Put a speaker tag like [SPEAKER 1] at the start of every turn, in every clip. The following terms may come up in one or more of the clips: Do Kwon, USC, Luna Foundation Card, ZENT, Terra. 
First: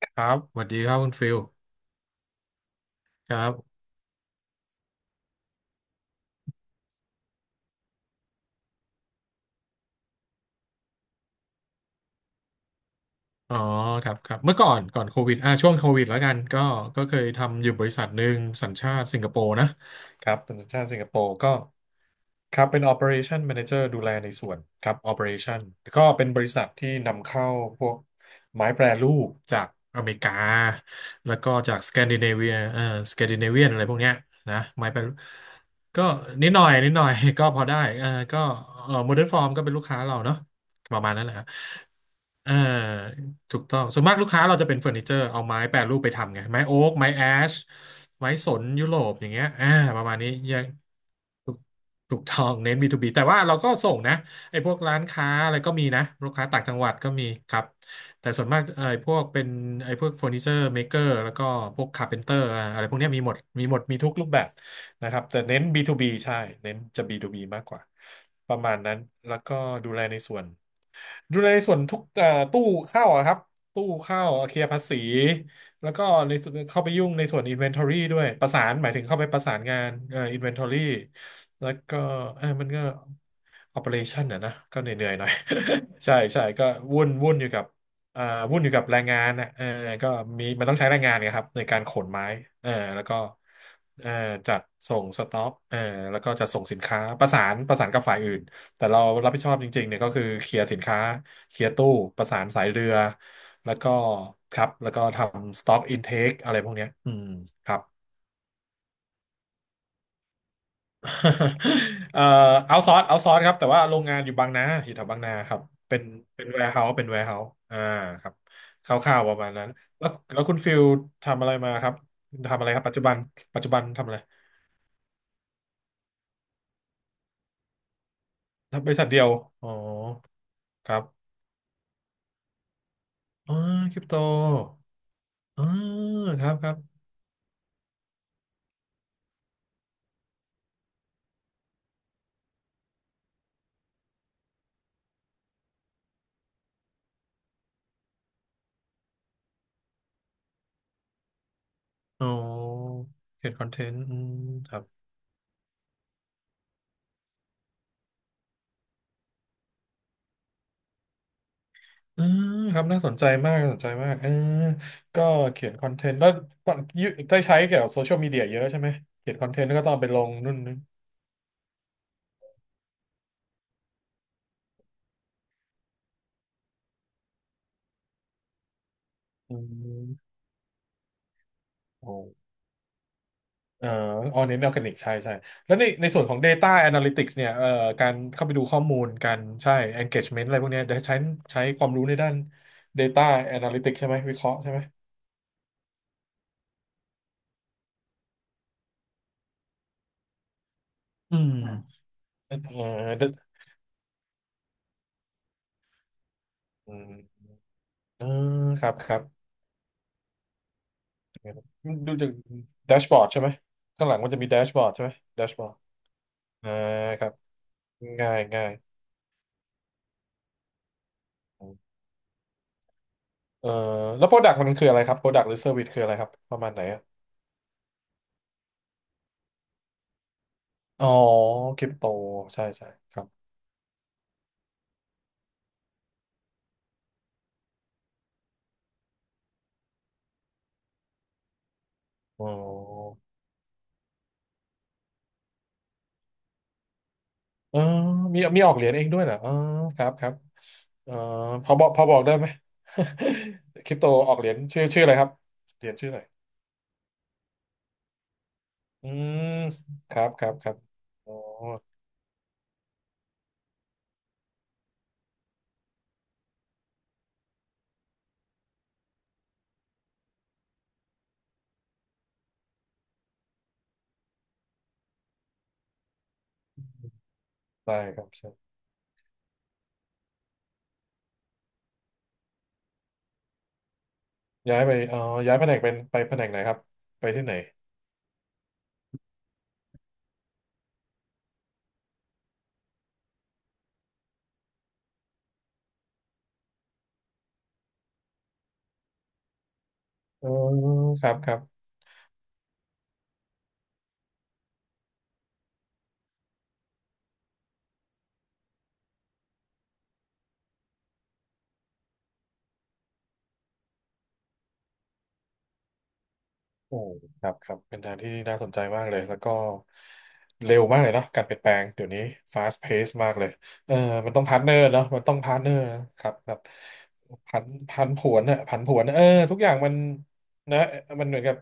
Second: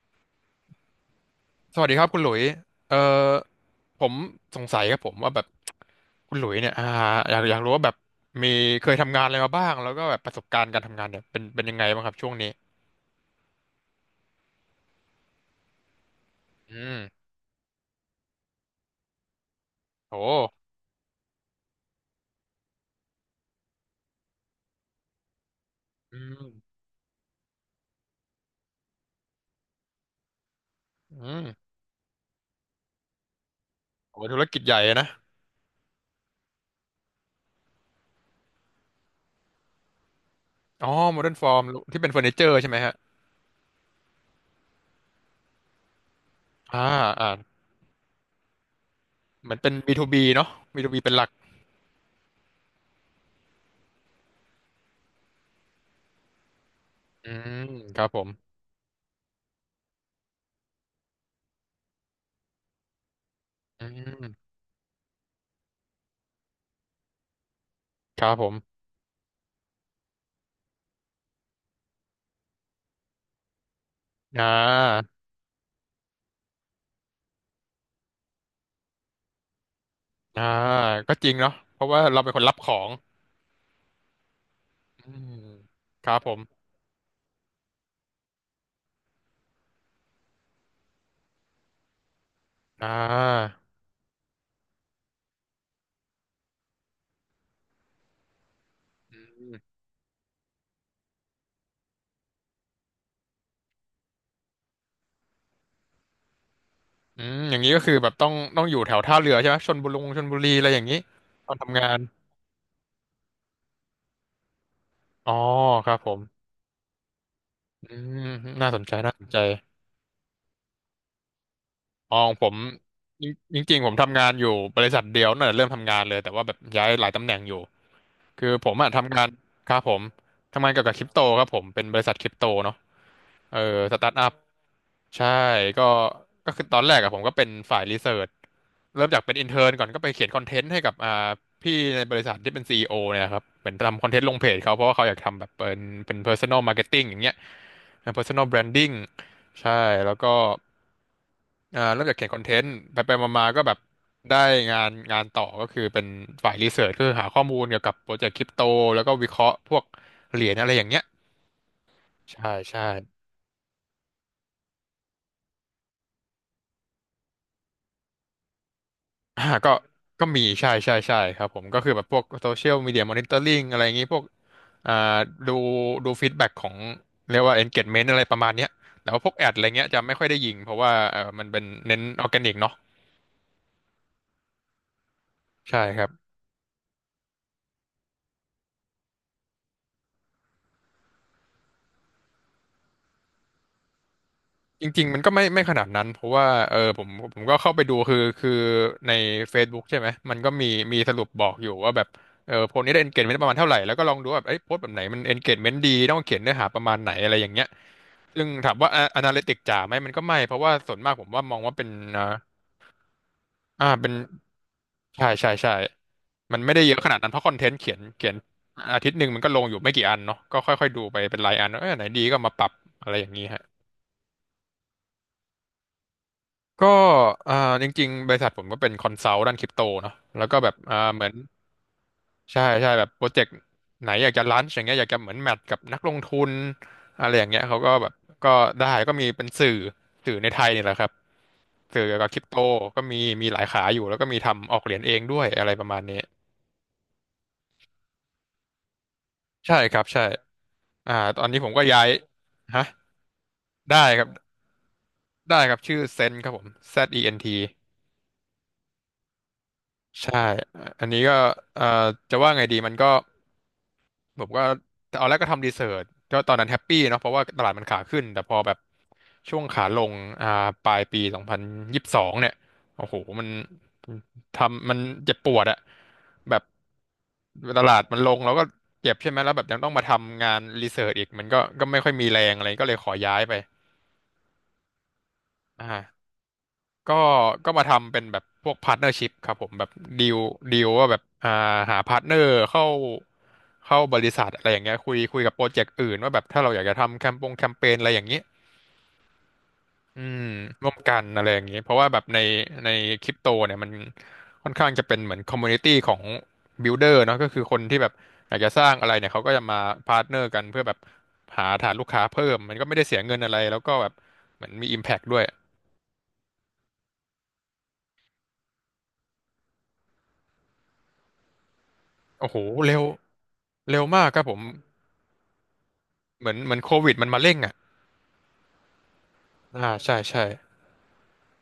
[SPEAKER 1] ครับสวัสดีครับคุณฟิล
[SPEAKER 2] สวัสดีครับคุณหลุยเอ่
[SPEAKER 1] ค
[SPEAKER 2] อ
[SPEAKER 1] รับ
[SPEAKER 2] ผมสงสัยครับผมว่าแบบคุณหลุยเนี่ยอยากรู้ว่าแบบมีเคยทำงานอะไรมาบ้างแล้วก็แบบประสบการณ์การทำงานเนี่ยเป็นยังไงบ้างครับช่วงนี้
[SPEAKER 1] อ๋อ ครับ ครับ เมื่อก่อนโควิดช่วงโควิดแล้วกัน ก็
[SPEAKER 2] อืม
[SPEAKER 1] ก็เคยทำอยู่บริษัทหนึ่งสัญชาติสิงคโปร์นะ ครับ
[SPEAKER 2] โห
[SPEAKER 1] เป็นสัญชาติสิงคโปร์ก็ ครับเป็น Operation Manager ดูแลในส่วนครับ Operation ก็
[SPEAKER 2] อื
[SPEAKER 1] เป็นบ
[SPEAKER 2] ม
[SPEAKER 1] ริษัทที่นำเข้าพวกไม้แปรรูปจากอเมริกา
[SPEAKER 2] อื
[SPEAKER 1] แล้วก็
[SPEAKER 2] ม
[SPEAKER 1] จากสแกนดิเนเวียสแกนดิเนเวียนอะไรพวกเนี้ย
[SPEAKER 2] โหธุร
[SPEAKER 1] นะ
[SPEAKER 2] กิจใหญ่
[SPEAKER 1] ไม้
[SPEAKER 2] อะ
[SPEAKER 1] แปร
[SPEAKER 2] นะ
[SPEAKER 1] รูปก็นิดหน่อยนิดหน่อย ก็พอได้เออก็เออโมเดิร์นฟอร์มก็เป็นลูกค้าเราเนาะ
[SPEAKER 2] อ๋อ
[SPEAKER 1] ประ
[SPEAKER 2] ม
[SPEAKER 1] มาณนั้นแห
[SPEAKER 2] เร์น
[SPEAKER 1] ละค
[SPEAKER 2] ฟ
[SPEAKER 1] รับ
[SPEAKER 2] อร์มที่เป็นเฟอร์นิเจอ
[SPEAKER 1] เออ
[SPEAKER 2] ร์ใช่ไหมฮะ
[SPEAKER 1] ถูกต้องส่วนมากลูกค้าเราจะเป็นเฟอร์นิเจอร์เอาไม้แปรรูปไปทำไงไม้โอ๊
[SPEAKER 2] อ่า
[SPEAKER 1] กไม้แอ
[SPEAKER 2] อ่า
[SPEAKER 1] ชไม้สนยุโรปอย่างเงี้ย
[SPEAKER 2] เหมือนเป็น
[SPEAKER 1] ประมาณ
[SPEAKER 2] B2B
[SPEAKER 1] นี้
[SPEAKER 2] เนาะบีทูบีเป็นหลัก
[SPEAKER 1] ถูกถูกต้องเน้น B2B แต่ว่าเราก็ส่งนะไอ้พวกร้านค้าอะไรก็มีนะลูกค้าต่างจังหวัดก็มี
[SPEAKER 2] อื
[SPEAKER 1] ค
[SPEAKER 2] ม
[SPEAKER 1] รับ
[SPEAKER 2] ครับผ
[SPEAKER 1] แต่
[SPEAKER 2] ม
[SPEAKER 1] ส่วนมากไอ้พวกเป็นไอ้พวกเฟอร์นิเจอร์เมเกอร์แล้วก็พวกคาร์เพนเตอร์อะไรพวกเนี้ยมีหมดมีหมด
[SPEAKER 2] อื
[SPEAKER 1] มีทุกรูป
[SPEAKER 2] ม
[SPEAKER 1] แบบนะครับแต่เน้น B2B ใช่เน้นจะ B2B มากกว่า
[SPEAKER 2] ครับผ
[SPEAKER 1] ป
[SPEAKER 2] ม
[SPEAKER 1] ระมาณนั้นแล้วก็ดูแลในส่วน ดูในส่วนทุกตู้เข้าอะครับตู้เข้า
[SPEAKER 2] อ่
[SPEAKER 1] เคลียร์ภาษี
[SPEAKER 2] า
[SPEAKER 1] แล้วก็ในส่วนเข้าไปยุ่งในส่วน Inventory ด้วยประสานหมายถึงเข้าไปประสานงาน
[SPEAKER 2] อ่า
[SPEAKER 1] Inventory
[SPEAKER 2] ก็จริงเนาะ
[SPEAKER 1] แล้ว
[SPEAKER 2] เพราะ
[SPEAKER 1] ก็
[SPEAKER 2] ว่าเราเป็นค
[SPEAKER 1] เอ
[SPEAKER 2] น
[SPEAKER 1] อ
[SPEAKER 2] รับ
[SPEAKER 1] มั
[SPEAKER 2] ข
[SPEAKER 1] น
[SPEAKER 2] อ
[SPEAKER 1] ก็
[SPEAKER 2] ง
[SPEAKER 1] Operation นะก็เหนื่
[SPEAKER 2] อื
[SPEAKER 1] อยๆหน่อย
[SPEAKER 2] ม ค
[SPEAKER 1] ใช่
[SPEAKER 2] รับผม
[SPEAKER 1] ใช่ก็วุ่นอยู่กับเอ่อวุ่นอยู่กับแรงงานนะเออก็มีมันต้องใช้แรงงานนะครับในการขนไม้เออ
[SPEAKER 2] อ่
[SPEAKER 1] แล้วก็
[SPEAKER 2] า
[SPEAKER 1] เออจัดส่งสต็อกเออแล้วก็จัดส่งสินค้าประสานกับฝ่ายอื่น แต่เรารับผิดชอบจริงๆเนี่ยก็คือเคลียร์สินค้าเคลียร์ตู้ประสานสายเรือแล้วก็ครับแล้วก็ทำ stock intake อะไรพวกเนี้ยอื
[SPEAKER 2] อื
[SPEAKER 1] ม
[SPEAKER 2] มอย่าง
[SPEAKER 1] ค
[SPEAKER 2] นี้
[SPEAKER 1] รั
[SPEAKER 2] ก็
[SPEAKER 1] บ
[SPEAKER 2] คือแบบต้องอยู่แถวท่าเรือใช่ไหมชลบุรีอะไรอย่างนี้ตอนทำงาน
[SPEAKER 1] เอ่อเอาซอร์สครับแต่ว่าโรงงานอยู่บางนาอยู่แถวบาง
[SPEAKER 2] อ๋อ
[SPEAKER 1] นาครับ
[SPEAKER 2] ครั
[SPEAKER 1] เป็
[SPEAKER 2] บ
[SPEAKER 1] น
[SPEAKER 2] ผม
[SPEAKER 1] เป็นแวร์เฮาส์เป็นแวร์เฮาส์อ่า
[SPEAKER 2] อืม
[SPEAKER 1] ครับ
[SPEAKER 2] น่าสน
[SPEAKER 1] ค
[SPEAKER 2] ใจน่า
[SPEAKER 1] ร่า
[SPEAKER 2] ส
[SPEAKER 1] ว
[SPEAKER 2] น
[SPEAKER 1] ๆป
[SPEAKER 2] ใจ
[SPEAKER 1] ระมาณนั้นแล้วคุณฟิลทำอะไรมาครับ
[SPEAKER 2] อ๋อของผม
[SPEAKER 1] ทำอะไรครับปัจจุบัน
[SPEAKER 2] จ
[SPEAKER 1] ปั
[SPEAKER 2] ริ
[SPEAKER 1] จ
[SPEAKER 2] ง
[SPEAKER 1] จุ
[SPEAKER 2] จริ
[SPEAKER 1] บั
[SPEAKER 2] ง
[SPEAKER 1] น
[SPEAKER 2] ๆผม
[SPEAKER 1] ทำอะไร
[SPEAKER 2] ทำงานอยู่บริษัทเดียวน่ะเริ่มทำงานเลยแต่ว่าแบบย้ายหลายตำแหน่งอยู่คือผม
[SPEAKER 1] ทำบ
[SPEAKER 2] อะ
[SPEAKER 1] ริษัท
[SPEAKER 2] ทำ
[SPEAKER 1] เดี
[SPEAKER 2] งา
[SPEAKER 1] ย
[SPEAKER 2] น
[SPEAKER 1] วอ๋อ
[SPEAKER 2] ครับผมทำงานเกี่ยว
[SPEAKER 1] ค
[SPEAKER 2] กับ
[SPEAKER 1] รั
[SPEAKER 2] ค
[SPEAKER 1] บ
[SPEAKER 2] ริปโตครับผมเป็นบริษัทคริปโตเนาะ
[SPEAKER 1] อ๋อ
[SPEAKER 2] เออส
[SPEAKER 1] คริป
[SPEAKER 2] ตาร์
[SPEAKER 1] โต
[SPEAKER 2] ทอัพใช่
[SPEAKER 1] อ๋อ
[SPEAKER 2] ก็
[SPEAKER 1] ค
[SPEAKER 2] ก็
[SPEAKER 1] รับ
[SPEAKER 2] คื
[SPEAKER 1] ค
[SPEAKER 2] อ
[SPEAKER 1] รั
[SPEAKER 2] ต
[SPEAKER 1] บ
[SPEAKER 2] อนแรกอะผมก็เป็นฝ่ายรีเสิร์ชเริ่มจากเป็นอินเทอร์นก่อนก็ไปเขียนคอนเทนต์ให้กับพี่ในบริษัทที่เป็นซีอีโอเนี่ยครับเป็นทำคอนเทนต์ลงเพจเขาเพราะว่าเขาอยากทำแบบเป็น personal marketing อย่างเงี้ยเป็น personal branding ใช่แล้วก็เริ่มจากเขี
[SPEAKER 1] อ๋อ
[SPEAKER 2] ยนคอนเทนต์ไปมามา
[SPEAKER 1] เขียน
[SPEAKER 2] ๆก็
[SPEAKER 1] คอน
[SPEAKER 2] แบ
[SPEAKER 1] เท
[SPEAKER 2] บ
[SPEAKER 1] นต์อืม
[SPEAKER 2] ได้
[SPEAKER 1] ค
[SPEAKER 2] งา
[SPEAKER 1] รับ
[SPEAKER 2] นงานต่อก็คือเป็นฝ่ายรีเสิร์ชก็คือหาข้อมูลเกี่ยวกับโปรเจกต์คริปโตแล้วก็วิเคราะห์พวกเหรียญอะไรอย่างเงี้ย
[SPEAKER 1] อืม
[SPEAKER 2] ใช่
[SPEAKER 1] ค
[SPEAKER 2] ใช่
[SPEAKER 1] รับน่าสนใจมากน่าสนใจมากเออก็เขียนคอนเทนต์แล้วก่อนยุได้ใช้เกี่ยวกับโซเชียลมีเดียเยอะแล้วใช่ไหมเขียนค
[SPEAKER 2] อ่า
[SPEAKER 1] อนเทนต์
[SPEAKER 2] ก็
[SPEAKER 1] แล้วก็ต้องเอาไปล
[SPEAKER 2] ก็
[SPEAKER 1] ง
[SPEAKER 2] มี
[SPEAKER 1] นู่น
[SPEAKER 2] ใช่
[SPEAKER 1] นี่
[SPEAKER 2] ใช่ใช่ครับผมก็คือแบบพวกโซเชียลมีเดียมอนิเตอร์ลิงอะไรอย่างงี้พวกอ่าดูดูฟีดแบ็กของเรียกว่า engagement อะไรประมาณเนี้ยแต่ว่าพวกแอด
[SPEAKER 1] อื
[SPEAKER 2] อะไรเงี้ยจะไม่ค่อย
[SPEAKER 1] ม
[SPEAKER 2] ได้ยิงเพราะว่าเออมันเป็นเน้น
[SPEAKER 1] โอ้
[SPEAKER 2] ออร์แกนิกเนาะ
[SPEAKER 1] เอ่อออเน้นออร์แกนิกใช่ใช่แล้ว
[SPEAKER 2] ใช่ค
[SPEAKER 1] ใน
[SPEAKER 2] รับ
[SPEAKER 1] ส่วนของ Data Analytics เนี่ยการเข้าไปดูข้อมูลการใช่ engagement อะไรพวกเนี้ยเดี๋ยวใช้ใช้ความรู้ในด้าน Data Analytics ใช่ไหมวิเคราะห์ใช่ไหม
[SPEAKER 2] จริงๆมันก็ไม่ขนาดนั้นเพราะว่าเออผมก็เข้าไปดูคือใน Facebook ใช่ไหมมันก็มีมีสรุป
[SPEAKER 1] อื
[SPEAKER 2] บอ
[SPEAKER 1] ม
[SPEAKER 2] กอยู่ว่าแบบเอ
[SPEAKER 1] เอ่
[SPEAKER 2] อโพสต์นี้ได้
[SPEAKER 1] อ
[SPEAKER 2] engagement ประมาณเท่าไหร่แล้วก็ลองดูว่าแบบเอ้ยโพสต์แบบไหนมัน engagement ดีต้องเขียนเนื้อหาประ
[SPEAKER 1] อื
[SPEAKER 2] มาณไหนอะไรอ
[SPEAKER 1] ม
[SPEAKER 2] ย่างเงี้ย
[SPEAKER 1] เออ
[SPEAKER 2] ซึ่งถาม
[SPEAKER 1] ค
[SPEAKER 2] ว่า
[SPEAKER 1] รับครั
[SPEAKER 2] อ
[SPEAKER 1] บ
[SPEAKER 2] นาลิติกจ๋าไหมมันก็ไม่เพราะว่าส่วนมากผมว่ามองว่าเป็น
[SPEAKER 1] ดู
[SPEAKER 2] อ่า
[SPEAKER 1] จากแดชบอร์ดใช่ไหม
[SPEAKER 2] อ่า
[SPEAKER 1] ข้า
[SPEAKER 2] เป็
[SPEAKER 1] งห
[SPEAKER 2] น
[SPEAKER 1] ลังมันจะมีแดชบอร์ดใช่ไหม
[SPEAKER 2] ใช่
[SPEAKER 1] แด
[SPEAKER 2] ใช่
[SPEAKER 1] ชบอ
[SPEAKER 2] ใช่
[SPEAKER 1] ร์ด
[SPEAKER 2] มัน
[SPEAKER 1] อ่า
[SPEAKER 2] ไม่ได้เยอะขนาด
[SPEAKER 1] ค
[SPEAKER 2] นั้
[SPEAKER 1] รั
[SPEAKER 2] น
[SPEAKER 1] บ
[SPEAKER 2] เพราะคอนเทนต์เขียนเขี
[SPEAKER 1] ง่า
[SPEAKER 2] ยน
[SPEAKER 1] ยง่าย
[SPEAKER 2] อาทิตย์หนึ่งมันก็ลงอยู่ไม่กี่อันเนาะก็ค่อยๆดูไปเป็นรายอันว่าเออไหนดีก็มาปรับอะไรอย่างนี้ฮะ
[SPEAKER 1] เอ่อแล้วโปรดักต์มันคืออะไรครับโปรดักต์หรือเซอร์วิสคืออะไรครับประมาณไหน
[SPEAKER 2] ก็
[SPEAKER 1] อะ
[SPEAKER 2] อ่าจริงๆบริษัทผมก็เป็นคอนซัลท์ด้านคริปโตเนาะแล้วก็แบบ
[SPEAKER 1] อ๋อ
[SPEAKER 2] เหมือน
[SPEAKER 1] คริปโตใช่
[SPEAKER 2] ใช่
[SPEAKER 1] ใช่
[SPEAKER 2] ใช่แบบ
[SPEAKER 1] ค
[SPEAKER 2] โป
[SPEAKER 1] รั
[SPEAKER 2] ร
[SPEAKER 1] บ
[SPEAKER 2] เจกต์ไหนอยากจะลันช์อย่างเงี้ยอยากจะเหมือนแมทกับนักลงทุนอะไรอย่างเงี้ยเขาก็แบบก็ได้ก็มีเป็นสื่อในไทยนี่แหละครับ สื่อกับคริ
[SPEAKER 1] อ๋
[SPEAKER 2] ปโตก็
[SPEAKER 1] อ
[SPEAKER 2] มีมีหลายขาอยู่แล้วก็มีทำออกเหรียญเองด้วยอะไรประมาณนี้
[SPEAKER 1] เออมีมีออกเหรียญเองด้วยเหรออ๋อ
[SPEAKER 2] ใช่ค
[SPEAKER 1] ค
[SPEAKER 2] รับ
[SPEAKER 1] รับ
[SPEAKER 2] ใช่
[SPEAKER 1] ครับเออ
[SPEAKER 2] ตอนนี้ผมก็
[SPEAKER 1] พ
[SPEAKER 2] ย้า
[SPEAKER 1] อ
[SPEAKER 2] ย
[SPEAKER 1] บอกได้ไหม
[SPEAKER 2] ฮะ
[SPEAKER 1] คริ
[SPEAKER 2] ได้
[SPEAKER 1] ปโต
[SPEAKER 2] ค รับ
[SPEAKER 1] ออกเหรียญชื่ออะไรครับ
[SPEAKER 2] ได้ครับ
[SPEAKER 1] เหรียญ
[SPEAKER 2] ชื่อ
[SPEAKER 1] ชื่ออะ
[SPEAKER 2] เซน
[SPEAKER 1] ไร
[SPEAKER 2] ครับผม ZENT
[SPEAKER 1] อืมครับ
[SPEAKER 2] ใช่
[SPEAKER 1] ครับครับ
[SPEAKER 2] อันนี้
[SPEAKER 1] อ๋อ
[SPEAKER 2] ก็เอ่อจะว่าไงดีมันก็ ผมก็ตอนแรกก็ทำรีเสิร์ชก็ตอนนั้นแฮปปี้เนาะเพราะว่าตลาดมันขาขึ้นแต่พอแบบช่วงขาลงอ่าปลายปี2022เนี่ยโอ้โหมันทำมันเจ็บปวดอะแบบต
[SPEAKER 1] ได้
[SPEAKER 2] ลาดมั
[SPEAKER 1] ค
[SPEAKER 2] น
[SPEAKER 1] รั
[SPEAKER 2] ลงแล้วก็
[SPEAKER 1] บ
[SPEAKER 2] เจ็บใช่ไหมแล้วแบบยังต้องมาทำงานรีเสิร์ชอีกมันก็ก็ไม่ค่อยมีแรงอะไรก็เลยขอย้ายไป
[SPEAKER 1] ย้ายไปเอ๋อย้ายแผนกเป็นไป
[SPEAKER 2] อ่า
[SPEAKER 1] แผนกไหนครับ
[SPEAKER 2] ก็
[SPEAKER 1] ไปที่ไหน
[SPEAKER 2] ก็มาทำเป็นแบบพวกพาร์ n เนอร์ชิพครับผมแบบดีลดีลว่าแบบหาพาร์ n เนอร์เข้า เข้าบริษัทอะไรอย่างเงี้ยคุยกับโปรเจกต์อื่นว่าแบบถ้าเราอยากจะทำแคมเปญอะไรอย่างเงี้ยอืม
[SPEAKER 1] อ๋อ
[SPEAKER 2] ร่วมกั
[SPEAKER 1] ค
[SPEAKER 2] น
[SPEAKER 1] รับ
[SPEAKER 2] อะไร
[SPEAKER 1] ครั
[SPEAKER 2] อย่างเงี้ย
[SPEAKER 1] บ
[SPEAKER 2] เพราะว่าแบบในคริปโตเนี่ยมันค่อนข้างจะเป็นเหมือนคอมมูนิตี้ของบิลเดอร์เนาะก็คือคนที่แบบอยากจะสร้างอะไรเนี่ยเขาก็จะมาพาร์ n เนอร์กันเพื่อแบบหาฐานลูกค้าเพิ่มมันก็ไม่ได้เสียเงินอะไรแล้วก็แบบเหมือนมี Impact ด้วย
[SPEAKER 1] โอ้ครับครับเป็นทางที่น่าสนใจมากเลย แล้วก็เร็วมากเลยเนาะการเปลี่ยนแปลงเดี๋ยวนี้
[SPEAKER 2] โอ้โห
[SPEAKER 1] fast
[SPEAKER 2] เร็ว
[SPEAKER 1] pace มากเลยเออ
[SPEAKER 2] เร็วมาก
[SPEAKER 1] มัน
[SPEAKER 2] ค
[SPEAKER 1] ต้
[SPEAKER 2] รั
[SPEAKER 1] อง
[SPEAKER 2] บผ
[SPEAKER 1] พาร์
[SPEAKER 2] ม
[SPEAKER 1] ทเนอร์เนาะมันต้องพาร์ทเนอร์ครับ
[SPEAKER 2] เห
[SPEAKER 1] ค
[SPEAKER 2] มือ
[SPEAKER 1] รั
[SPEAKER 2] น
[SPEAKER 1] บ
[SPEAKER 2] เหมือนโควิดมันมาเร่ง
[SPEAKER 1] พัน
[SPEAKER 2] อ่ะ
[SPEAKER 1] พันผวนอะผันผวนเออทุกอย่าง
[SPEAKER 2] อ่า
[SPEAKER 1] มัน
[SPEAKER 2] ใช่ใช่
[SPEAKER 1] นะมันเหมือนกับ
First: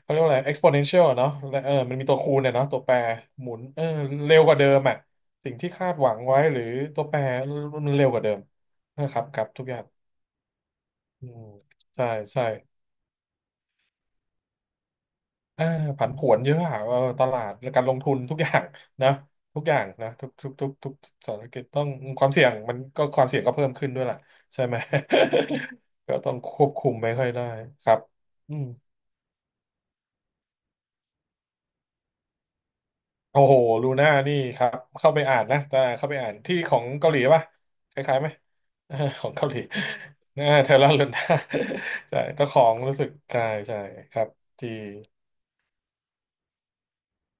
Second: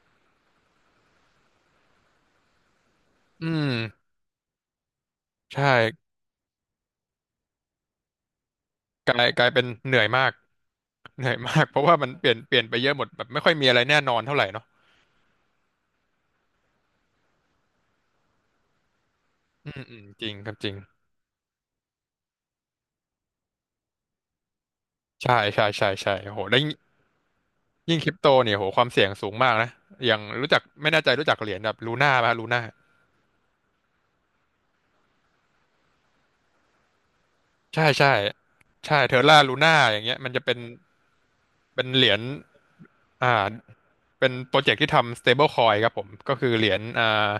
[SPEAKER 1] เขาเรียกว่าอะไร exponential อะเนาะและเออมันมีตัวคูณเนี่ยเนาะตัวแปร
[SPEAKER 2] อื
[SPEAKER 1] หมุน
[SPEAKER 2] ม
[SPEAKER 1] เออเร็วกว่าเดิมอะสิ่ง
[SPEAKER 2] ใช่
[SPEAKER 1] ที่คาดหวังไว้หรือตัวแปรมันเร็วกว่าเดิมนะ
[SPEAKER 2] ก
[SPEAKER 1] ครั
[SPEAKER 2] ลา
[SPEAKER 1] บ
[SPEAKER 2] ย
[SPEAKER 1] ค
[SPEAKER 2] ก
[SPEAKER 1] รั
[SPEAKER 2] ลา
[SPEAKER 1] บ
[SPEAKER 2] ยเป็
[SPEAKER 1] ทุ
[SPEAKER 2] น
[SPEAKER 1] กอย่าง
[SPEAKER 2] เหนื่อยมากเห
[SPEAKER 1] อื
[SPEAKER 2] นื่อย
[SPEAKER 1] ม
[SPEAKER 2] มากเพราะว่า
[SPEAKER 1] ใช่
[SPEAKER 2] มันเปลี่ยน
[SPEAKER 1] ใช่
[SPEAKER 2] เปลี่ยนไปเยอะหมดแบบไม่ค่อยมีอะไรแน่นอนเท่าไหร่เนาะ
[SPEAKER 1] อ่าผันผวนเยอะอะเออตลาดและการลงทุนทุกอย่างนะ ทุก
[SPEAKER 2] อื
[SPEAKER 1] อย่า
[SPEAKER 2] ม
[SPEAKER 1] ง
[SPEAKER 2] อืม
[SPEAKER 1] นะ
[SPEAKER 2] จ
[SPEAKER 1] ทุ
[SPEAKER 2] ริ
[SPEAKER 1] ก
[SPEAKER 2] งค
[SPEAKER 1] ทุก
[SPEAKER 2] รับจ
[SPEAKER 1] ทุ
[SPEAKER 2] ริ
[SPEAKER 1] ก
[SPEAKER 2] ง
[SPEAKER 1] ทุกธุรกิจต้องความเสี่ยงก็เพิ่มขึ้นด้วยล่ะใช่ไหม
[SPEAKER 2] ใช่ใช่ใช่ ใช่
[SPEAKER 1] ก็ต้
[SPEAKER 2] โอ้
[SPEAKER 1] อง
[SPEAKER 2] โห
[SPEAKER 1] ค
[SPEAKER 2] แล้ว
[SPEAKER 1] ว
[SPEAKER 2] ยิ่ง
[SPEAKER 1] บคุมไม่ค่อยได้ครั
[SPEAKER 2] ยิ่
[SPEAKER 1] บ
[SPEAKER 2] งคริปโต
[SPEAKER 1] อื
[SPEAKER 2] เนี่ยโห
[SPEAKER 1] ม
[SPEAKER 2] ความเสี่ยงสูงมากนะอย่างรู้จักไม่แน่ใจรู้จักเหรียญแบบลูน่าไหมลูน่า
[SPEAKER 1] โอ้โหลูน่านี่ครับเข้าไปอ่านนะแต่เข้าไปอ่านที่ของเกาหลีป่ะ
[SPEAKER 2] ใช่
[SPEAKER 1] ค
[SPEAKER 2] ใช่
[SPEAKER 1] ล้ายๆไหมเออ
[SPEAKER 2] ใช่เท อ
[SPEAKER 1] ของ
[SPEAKER 2] ร่า
[SPEAKER 1] เกาห
[SPEAKER 2] ลู
[SPEAKER 1] ลี
[SPEAKER 2] น่าอย่างเงี้ยมัน
[SPEAKER 1] เอ
[SPEAKER 2] จะ
[SPEAKER 1] อ
[SPEAKER 2] เป็น
[SPEAKER 1] เทเลอร์ลูน่า
[SPEAKER 2] เป็นเหรี ย
[SPEAKER 1] ใช่
[SPEAKER 2] ญ
[SPEAKER 1] เจ้าของรู้สึก
[SPEAKER 2] อ่า
[SPEAKER 1] ใช่ใช่ครั
[SPEAKER 2] เป็
[SPEAKER 1] บ
[SPEAKER 2] นโปรเจ
[SPEAKER 1] ที่
[SPEAKER 2] กต์ที่ทำ stable coin ครับผมก็คือเหรียญอ่า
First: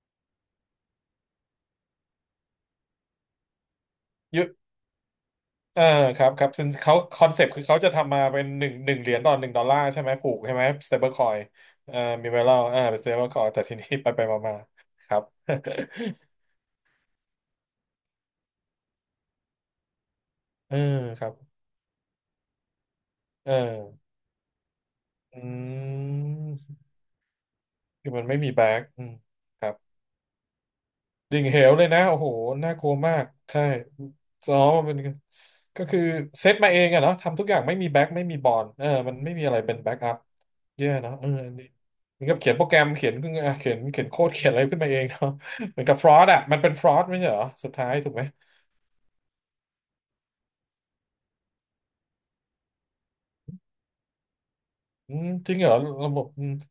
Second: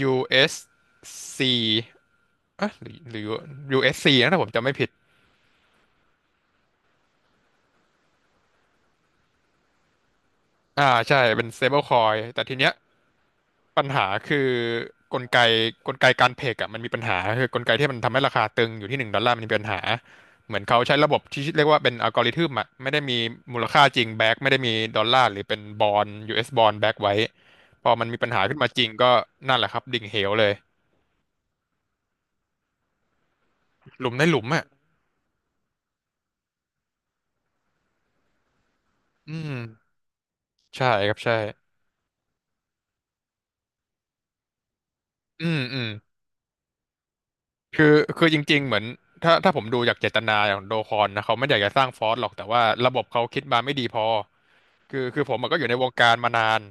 [SPEAKER 2] USC เอสซีเอ๊ะหรือหรือ USC นะถ้าผมจำไม่ผิด
[SPEAKER 1] อ่าครับครับซึ่งเขาคอนเซปต์คือเขาจะทำมาเป็นหนึ่งเหรียญต่อหนึ่งดอลลาร์ใช่ไหมผูกใช่ไหม
[SPEAKER 2] อ่า
[SPEAKER 1] สเตเบิลค
[SPEAKER 2] ใช่
[SPEAKER 1] อย
[SPEAKER 2] เป็น
[SPEAKER 1] เอ่อ
[SPEAKER 2] stablecoin
[SPEAKER 1] มีไว
[SPEAKER 2] แต่
[SPEAKER 1] รเล
[SPEAKER 2] ทีเนี้ย
[SPEAKER 1] อ่าเป็นสเตเบิลคอยแต่ที
[SPEAKER 2] ปัญ
[SPEAKER 1] นี้
[SPEAKER 2] หา
[SPEAKER 1] ไปไปมา
[SPEAKER 2] คือ
[SPEAKER 1] มาๆค
[SPEAKER 2] ก
[SPEAKER 1] รับ
[SPEAKER 2] ลไก กลไกการเพกอ่ะมันมีปัญหาคือกลไกที่มันทำให้ราคาตึงอยู่ที่หนึ่งดอลลาร์มันมีปัญหาเหมือน
[SPEAKER 1] เออ
[SPEAKER 2] เขาใช้ระบบ
[SPEAKER 1] ครับ
[SPEAKER 2] ที่เรียกว่าเป็นอัลกอริทึมอ่ะไม่ได้มี
[SPEAKER 1] เอ
[SPEAKER 2] มูลค่าจริง
[SPEAKER 1] อ
[SPEAKER 2] แบ็กไม่ได้มีดอลลาร์ห
[SPEAKER 1] อ
[SPEAKER 2] รือเป็นบ
[SPEAKER 1] ื
[SPEAKER 2] อล US บอล
[SPEAKER 1] ม
[SPEAKER 2] แบ็กไว้พอมัน
[SPEAKER 1] คือ
[SPEAKER 2] มี
[SPEAKER 1] มัน
[SPEAKER 2] ปัญ
[SPEAKER 1] ไม่
[SPEAKER 2] หา
[SPEAKER 1] มี
[SPEAKER 2] ขึ้น
[SPEAKER 1] แบ็
[SPEAKER 2] มาจ
[SPEAKER 1] ก
[SPEAKER 2] ริง
[SPEAKER 1] อื
[SPEAKER 2] ก็
[SPEAKER 1] ม
[SPEAKER 2] นั่น
[SPEAKER 1] ค
[SPEAKER 2] แห
[SPEAKER 1] รั
[SPEAKER 2] ละค
[SPEAKER 1] บ
[SPEAKER 2] รับดิ่งเหวเลย
[SPEAKER 1] ดิ่งเหวเลยนะโอ้โหน่ากลัวมากใช่
[SPEAKER 2] หลุมในหลุม
[SPEAKER 1] ซ้อ
[SPEAKER 2] อ่ะ
[SPEAKER 1] มมันเป็นก็คือเซตมาเองอะเนาะทำทุกอย่างไม่มีแบ็กไม่มีบอลเออมันไม่
[SPEAKER 2] อื
[SPEAKER 1] มี
[SPEAKER 2] ม
[SPEAKER 1] อะไรเป็นแบ็กอัพ
[SPEAKER 2] ใช่
[SPEAKER 1] แย่
[SPEAKER 2] ค
[SPEAKER 1] เนาะ
[SPEAKER 2] รับ
[SPEAKER 1] เออ
[SPEAKER 2] ใช่
[SPEAKER 1] อันนี่เหมือนกับเขียนโปรแกรมเขียนขึ้นอ่ะเขียนโค้ดเขียนอะไรขึ้นมาเองเนาะ
[SPEAKER 2] อืมอื
[SPEAKER 1] เหมือ
[SPEAKER 2] ม
[SPEAKER 1] นกับฟรอดอะมันเป็นฟรอดไม่ใช่เหรอสุด
[SPEAKER 2] คื
[SPEAKER 1] ท้า
[SPEAKER 2] อ
[SPEAKER 1] ยถูกไหม
[SPEAKER 2] คือจริงๆเหมือนถ้าถ้าผมดูจากเจตนาของโดคอนนะเขาไม่อยากจะสร้างฟอร์สหรอกแต่ว่าระบบเขาคิดมาไม่ดีพอคือ
[SPEAKER 1] อื
[SPEAKER 2] คือ
[SPEAKER 1] ม
[SPEAKER 2] ผม
[SPEAKER 1] จ
[SPEAKER 2] อะ
[SPEAKER 1] ริ
[SPEAKER 2] ก็
[SPEAKER 1] ง
[SPEAKER 2] อ
[SPEAKER 1] เห
[SPEAKER 2] ยู่
[SPEAKER 1] ร
[SPEAKER 2] ใน
[SPEAKER 1] อ
[SPEAKER 2] วงกา
[SPEAKER 1] ระ
[SPEAKER 2] ร
[SPEAKER 1] บบ
[SPEAKER 2] มานาน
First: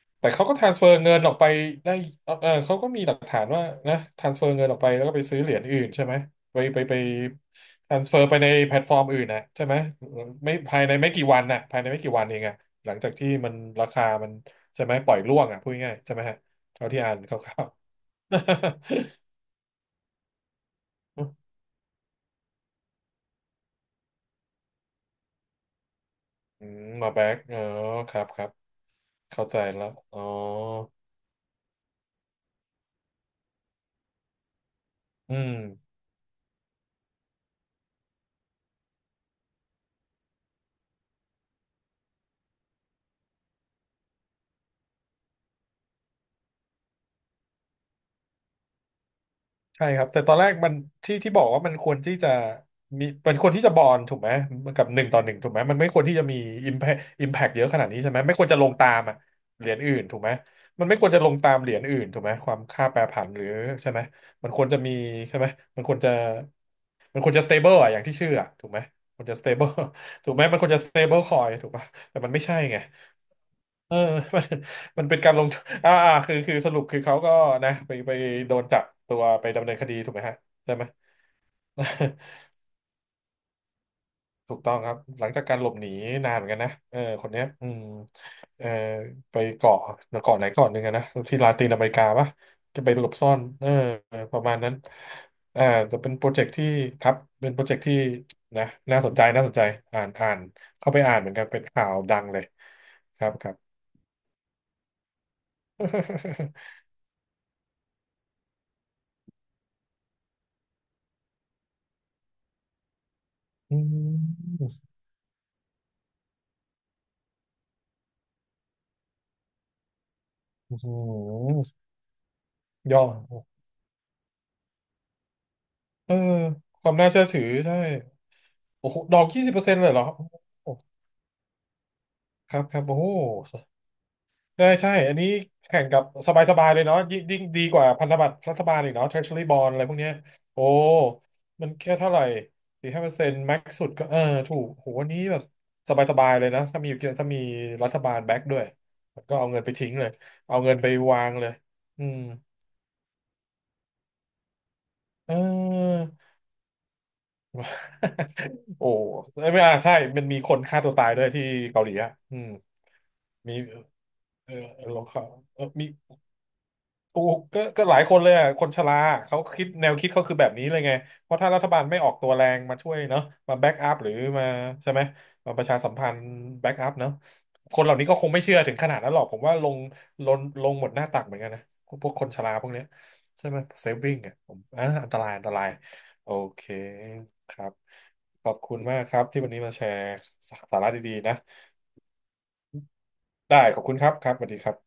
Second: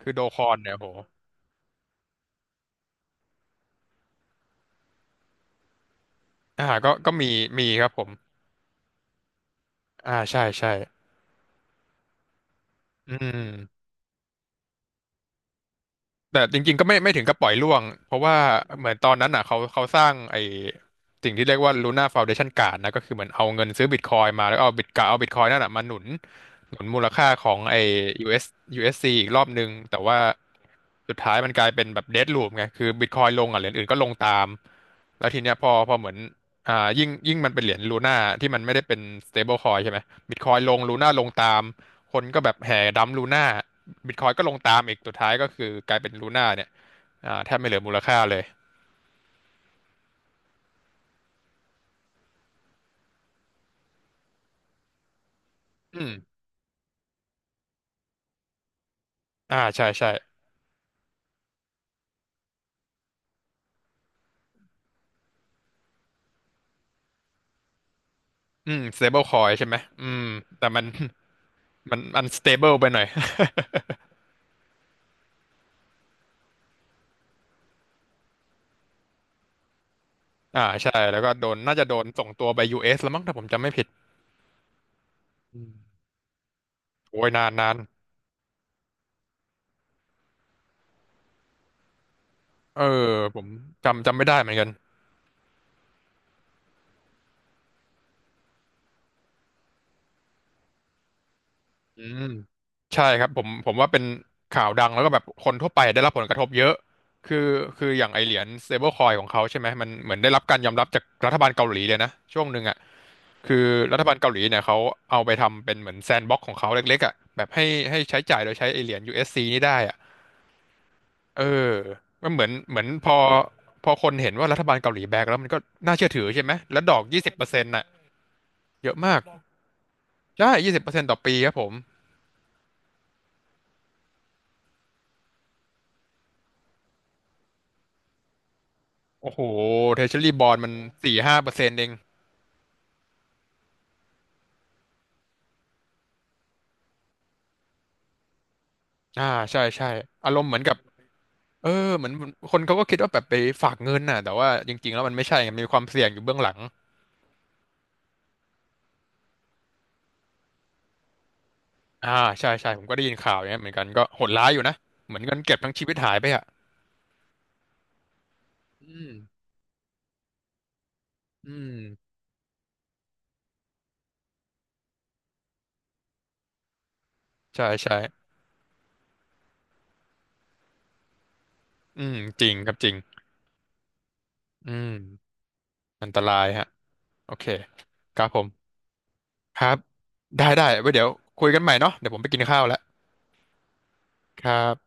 [SPEAKER 2] คือโด
[SPEAKER 1] แต่
[SPEAKER 2] ค
[SPEAKER 1] เขา
[SPEAKER 2] อ
[SPEAKER 1] ก็
[SPEAKER 2] นเนี่ยโห
[SPEAKER 1] transfer เงินออกไปได้เออเออเขาก็มีหลักฐานว่านะ transfer เงินออกไปแล้วก็ไปซื้อเหรียญอื่นใช่ไหมไป
[SPEAKER 2] อ่า
[SPEAKER 1] ไป
[SPEAKER 2] ก็
[SPEAKER 1] ไป
[SPEAKER 2] ก็มีมีครับผม
[SPEAKER 1] transfer ไปในแพลตฟอร์มอื่นนะใช่ไหม
[SPEAKER 2] อ่าใช่
[SPEAKER 1] ไม่
[SPEAKER 2] ใช่
[SPEAKER 1] ภายในไม่กี่วันนะภายในไม่กี่วันเองอะหลังจา
[SPEAKER 2] อื
[SPEAKER 1] กที่มัน
[SPEAKER 2] ม
[SPEAKER 1] ราคามันใช่ไหมปล่อยร่วงอะพูดง่ายๆใช่ไหมฮะ
[SPEAKER 2] แต่จริงๆก็
[SPEAKER 1] เท่า
[SPEAKER 2] ไม่
[SPEAKER 1] ที่
[SPEAKER 2] ไม่
[SPEAKER 1] อ่าน
[SPEAKER 2] ถึง
[SPEAKER 1] ค
[SPEAKER 2] กั
[SPEAKER 1] ร่
[SPEAKER 2] บปล่อย
[SPEAKER 1] าว
[SPEAKER 2] ร่วงเพราะว่าเหมือนตอนนั้นอ่ะเขาเขาสร้างไอ้
[SPEAKER 1] ๆ
[SPEAKER 2] สิ่งที่เรียกว่า Luna Foundation Card นะก็คือเหมือนเอาเงินซื้อบิตคอยมาแล้วเอาบิตกะเอาบิตคอยนั่นอ่ะมาหนุนหนุนมูล
[SPEAKER 1] า
[SPEAKER 2] ค่า
[SPEAKER 1] แบ็ก
[SPEAKER 2] ขอ
[SPEAKER 1] เอ
[SPEAKER 2] ง
[SPEAKER 1] อ
[SPEAKER 2] ไอ้
[SPEAKER 1] ครับค
[SPEAKER 2] US
[SPEAKER 1] รับ
[SPEAKER 2] USC อสยูเอสซีอีกรอ
[SPEAKER 1] เข้า
[SPEAKER 2] บ
[SPEAKER 1] ใจ
[SPEAKER 2] นึง
[SPEAKER 1] แล้ว
[SPEAKER 2] แต่
[SPEAKER 1] อ๋
[SPEAKER 2] ว่า
[SPEAKER 1] อ
[SPEAKER 2] สุดท้ายมันกลายเป็นแบบเดดลูปไงคือบิตคอยลงอ่ะเหรียญอื่นก็ลงตามแล้ว
[SPEAKER 1] อื
[SPEAKER 2] ทีเนี้
[SPEAKER 1] ม
[SPEAKER 2] ยพอพอเหมือนอ่ายิ่งยิ่งมันเป็นเหรียญลูน่าที่มันไม่ได้เป็น stable coin ใช่ไหมบิตคอยลงลูน่าลงตามคนก็แบบแห่ดัมลูน่า บิตคอยก็ลงตามอีกสุดท้ายก็คือกลายเป็นลูน่าเนี่ยอ่าแทบไม่เหลือมูลค่าเลย
[SPEAKER 1] ใช่ครับแต่ตอนแรกมันที่บอกว่ามันควรที่จะมีมันควรที่จะบอนถูกไหมกับหนึ่งต่อหนึ่งถูกไหมมันไม่ค
[SPEAKER 2] อื
[SPEAKER 1] วร
[SPEAKER 2] ม
[SPEAKER 1] ที่จะมีอิมแพอิมแพกเยอะขนาดนี้ใช่ไหมไม่ควรจะลงตามอะ
[SPEAKER 2] อ่า
[SPEAKER 1] เหรียญ
[SPEAKER 2] ใช่
[SPEAKER 1] อื่น
[SPEAKER 2] ใช่
[SPEAKER 1] ถูกไหมมันไม่ควรจะลงตามเหรียญอื่นถูกไหมความค่าแปรผันหรือใช่ไหมมันควรจะมีใช่ไหมมันควรจะมันควรจะ stable อะอย่างที่ชื่ออะถู
[SPEAKER 2] อื
[SPEAKER 1] กไหม
[SPEAKER 2] ม
[SPEAKER 1] ค
[SPEAKER 2] stable
[SPEAKER 1] วรจะ
[SPEAKER 2] coin ใช่
[SPEAKER 1] stable
[SPEAKER 2] ไหมอืม
[SPEAKER 1] ถูกไหมมันค
[SPEAKER 2] แต่
[SPEAKER 1] วรจะ
[SPEAKER 2] มัน
[SPEAKER 1] stable coin ถูกปะ
[SPEAKER 2] มัน
[SPEAKER 1] แต่
[SPEAKER 2] มัน
[SPEAKER 1] มันไม่ใช่
[SPEAKER 2] stable
[SPEAKER 1] ไง
[SPEAKER 2] ไปหน่อย
[SPEAKER 1] เออ มันมันเป็นการลงทุนอ่าอ่าคือสรุปคือเขาก็นะไปโดนจับตัวไปดำเนินคดีถูกไหมฮะ
[SPEAKER 2] อ่า
[SPEAKER 1] ใช่ไหม
[SPEAKER 2] ใช่ แล้วก็โดนน่าจะโดนส่งตัวไป US แล้วมั้งถ้าผมจำไม่ผิด
[SPEAKER 1] ถูกต้องครับหลังจากการ
[SPEAKER 2] อื
[SPEAKER 1] หล
[SPEAKER 2] ม
[SPEAKER 1] บหนีนานเหมือนกันนะเออ
[SPEAKER 2] โอ้
[SPEAKER 1] ค
[SPEAKER 2] ย
[SPEAKER 1] นเนี้ย
[SPEAKER 2] นาน
[SPEAKER 1] อื
[SPEAKER 2] นาน
[SPEAKER 1] มเออไปเกาะเกาะไหนเกาะหนึ่งอะนะที่ลาตินอเมริกาปะ
[SPEAKER 2] เอ
[SPEAKER 1] จะ
[SPEAKER 2] อ
[SPEAKER 1] ไปหลบซ่อ
[SPEAKER 2] ผ
[SPEAKER 1] น
[SPEAKER 2] ม
[SPEAKER 1] เออ
[SPEAKER 2] จำจำไม่
[SPEAKER 1] ป
[SPEAKER 2] ได้
[SPEAKER 1] ระ
[SPEAKER 2] เหมือ
[SPEAKER 1] มา
[SPEAKER 2] น
[SPEAKER 1] ณ
[SPEAKER 2] กัน
[SPEAKER 1] นั้นอ่าแต่เป็นโปรเจกต์ที่ครับเป็นโปรเจกต์ที่นะน่าสนใจน่าสนใจอ่านเข้าไปอ่านเหมือนกันเป็นข่าว
[SPEAKER 2] อื
[SPEAKER 1] ดั
[SPEAKER 2] ม
[SPEAKER 1] งเลย
[SPEAKER 2] ใช่
[SPEAKER 1] ค
[SPEAKER 2] ครั
[SPEAKER 1] รั
[SPEAKER 2] บ
[SPEAKER 1] บ
[SPEAKER 2] ผ
[SPEAKER 1] ค
[SPEAKER 2] ม
[SPEAKER 1] รับ
[SPEAKER 2] ผมว่าเป็นข่าวดังแล้วก็แบบคนทั่วไปได้รับผลกระทบเย อะคือคืออย่างไอเหรียญ stablecoin ของเขาใช่ไหมมันเหมือนได้รับการยอมรับจากรัฐบาลเกาหลีเลยนะช่วงหนึ่งอ่ะคือ
[SPEAKER 1] อื
[SPEAKER 2] รัฐบาลเกาหลีเนี่ย
[SPEAKER 1] ม
[SPEAKER 2] เขาเอาไปทำเป็นเหมือนแซนด์บ็อกของเขาเล็กๆอ่ะแบบให้ให้ใช้จ่ายโดยใช้ไอเหรียญ USC นี่ได้อ่ะ
[SPEAKER 1] โอ้โห
[SPEAKER 2] เออมันเหมือนเหมือน
[SPEAKER 1] ยอ
[SPEAKER 2] พ
[SPEAKER 1] ม
[SPEAKER 2] อพอคนเห็นว่ารัฐบาลเกาหลีแบกแล้วมันก็น่าเชื่
[SPEAKER 1] เอ
[SPEAKER 2] อ
[SPEAKER 1] อ
[SPEAKER 2] ถือใช่ไหมแล้
[SPEAKER 1] ค
[SPEAKER 2] ว
[SPEAKER 1] วา
[SPEAKER 2] ด
[SPEAKER 1] ม
[SPEAKER 2] อก
[SPEAKER 1] น่า
[SPEAKER 2] ยี่
[SPEAKER 1] เชื่อ
[SPEAKER 2] สิบ
[SPEAKER 1] ถื
[SPEAKER 2] เป
[SPEAKER 1] อ
[SPEAKER 2] อร์เซ็นต์
[SPEAKER 1] ใช่
[SPEAKER 2] น่ะเย
[SPEAKER 1] โอ้
[SPEAKER 2] อะ
[SPEAKER 1] โหด
[SPEAKER 2] มา
[SPEAKER 1] อ
[SPEAKER 2] ก
[SPEAKER 1] ก20%เลยเหรอ
[SPEAKER 2] ใช่ยี่
[SPEAKER 1] โอ้
[SPEAKER 2] สิบ
[SPEAKER 1] โห
[SPEAKER 2] เปอร์เซ็นต์ต่อปีครับผม
[SPEAKER 1] ครับครับโอ้โหได้ใช่อันนี้แข่งกับสบายๆเลยเนาะยิ่งยิ่งดีกว่าพันธบัตรรัฐบาลอีกเนาะ
[SPEAKER 2] โอ้โห
[SPEAKER 1] Treasury Bond อะไรพวก
[SPEAKER 2] เท
[SPEAKER 1] เนี้ย
[SPEAKER 2] เชอลีบอล
[SPEAKER 1] โอ้
[SPEAKER 2] มันสี่ห้าเปอร์เซ็
[SPEAKER 1] มั
[SPEAKER 2] น
[SPEAKER 1] น
[SPEAKER 2] ต์เอง
[SPEAKER 1] แค่เท่าไหร่4-5%แม็กสุดก็เออถูกโหวันนี้แบบสบายๆเลยนะถ้ามีรัฐบาลแบ็กด้วยมั
[SPEAKER 2] อ่า
[SPEAKER 1] นก็เอา
[SPEAKER 2] ใช่
[SPEAKER 1] เงินไป
[SPEAKER 2] ใช่
[SPEAKER 1] ทิ้งเลย
[SPEAKER 2] อารมณ์เห
[SPEAKER 1] เอา
[SPEAKER 2] มือน
[SPEAKER 1] เงิ
[SPEAKER 2] กับ
[SPEAKER 1] นไปวางเลย
[SPEAKER 2] เออ
[SPEAKER 1] อื
[SPEAKER 2] เหมือน
[SPEAKER 1] ม
[SPEAKER 2] คนเขาก็คิดว่าแบบไปฝากเงินน่ะแต่ว่าจริงๆแล้วมันไม่
[SPEAKER 1] เอ
[SPEAKER 2] ใช่ไงมันมีความเสี่ยงอยู่
[SPEAKER 1] อ
[SPEAKER 2] เบื้องหลัง
[SPEAKER 1] โอ้ไม่อ่ะใช่มันมีคนฆ่าตัวตายด้วยที่เกาหลี
[SPEAKER 2] อ่า
[SPEAKER 1] อ่ะอื
[SPEAKER 2] ใช่
[SPEAKER 1] ม
[SPEAKER 2] ใช่ผมก็ได้ยินข่าวอย่าง
[SPEAKER 1] มี
[SPEAKER 2] เงี้ยเหมือนกันก็โหดร้าย
[SPEAKER 1] เออ
[SPEAKER 2] อยู่นะ
[SPEAKER 1] ลอง
[SPEAKER 2] เหมือน
[SPEAKER 1] เขา
[SPEAKER 2] เงินเก็บ
[SPEAKER 1] เออ
[SPEAKER 2] ทั้งชี
[SPEAKER 1] มี
[SPEAKER 2] วิตหายไปอ่ะ
[SPEAKER 1] ถูกก็ก็หลายคนเลยอ่ะคนช
[SPEAKER 2] อื
[SPEAKER 1] รา
[SPEAKER 2] ม
[SPEAKER 1] เขาคิดแนวคิดเขาคือแบบนี้เลยไงเพราะถ้า
[SPEAKER 2] อื
[SPEAKER 1] รัฐ
[SPEAKER 2] ม
[SPEAKER 1] บาลไม่ออกตัวแรงมาช่วยเนาะมาแบ็กอัพหรือมาใช่ไหมมาประชาสัมพันธ์แบ็กอัพเนาะ
[SPEAKER 2] ใช่
[SPEAKER 1] คนเหล่านี้ก็ค
[SPEAKER 2] ใช่
[SPEAKER 1] งไม่เชื่อถึงขนาดนั้นหรอกผมว่าลงลงหมดหน้าตักเหมือนกันนะพ
[SPEAKER 2] อื
[SPEAKER 1] วก
[SPEAKER 2] ม
[SPEAKER 1] คนช
[SPEAKER 2] จริ
[SPEAKER 1] รา
[SPEAKER 2] ง
[SPEAKER 1] พ
[SPEAKER 2] ค
[SPEAKER 1] วก
[SPEAKER 2] รับ
[SPEAKER 1] เนี้
[SPEAKER 2] จ
[SPEAKER 1] ย
[SPEAKER 2] ริง
[SPEAKER 1] ใช่ไหมเซฟวิ่งอ่ะผม
[SPEAKER 2] อื
[SPEAKER 1] อ่า
[SPEAKER 2] ม
[SPEAKER 1] อันตราย
[SPEAKER 2] อันต
[SPEAKER 1] โอ
[SPEAKER 2] ราย
[SPEAKER 1] เค
[SPEAKER 2] ฮะโอเค
[SPEAKER 1] ครับ
[SPEAKER 2] ครับผ
[SPEAKER 1] ข
[SPEAKER 2] ม
[SPEAKER 1] อบคุณมากครับที่วัน
[SPEAKER 2] ค
[SPEAKER 1] นี้
[SPEAKER 2] รั
[SPEAKER 1] มา
[SPEAKER 2] บ
[SPEAKER 1] แชร์
[SPEAKER 2] ได้
[SPEAKER 1] ส
[SPEAKER 2] ได้
[SPEAKER 1] าระ
[SPEAKER 2] ไว้เดี๋ยว
[SPEAKER 1] ดีๆนะ
[SPEAKER 2] คุยกันใหม่เนาะเดี๋ยวผมไปกินข้าวแล้ว
[SPEAKER 1] ได้ขอบคุณครับครับ
[SPEAKER 2] ค
[SPEAKER 1] สวัส
[SPEAKER 2] รั
[SPEAKER 1] ดีครั
[SPEAKER 2] บ
[SPEAKER 1] บ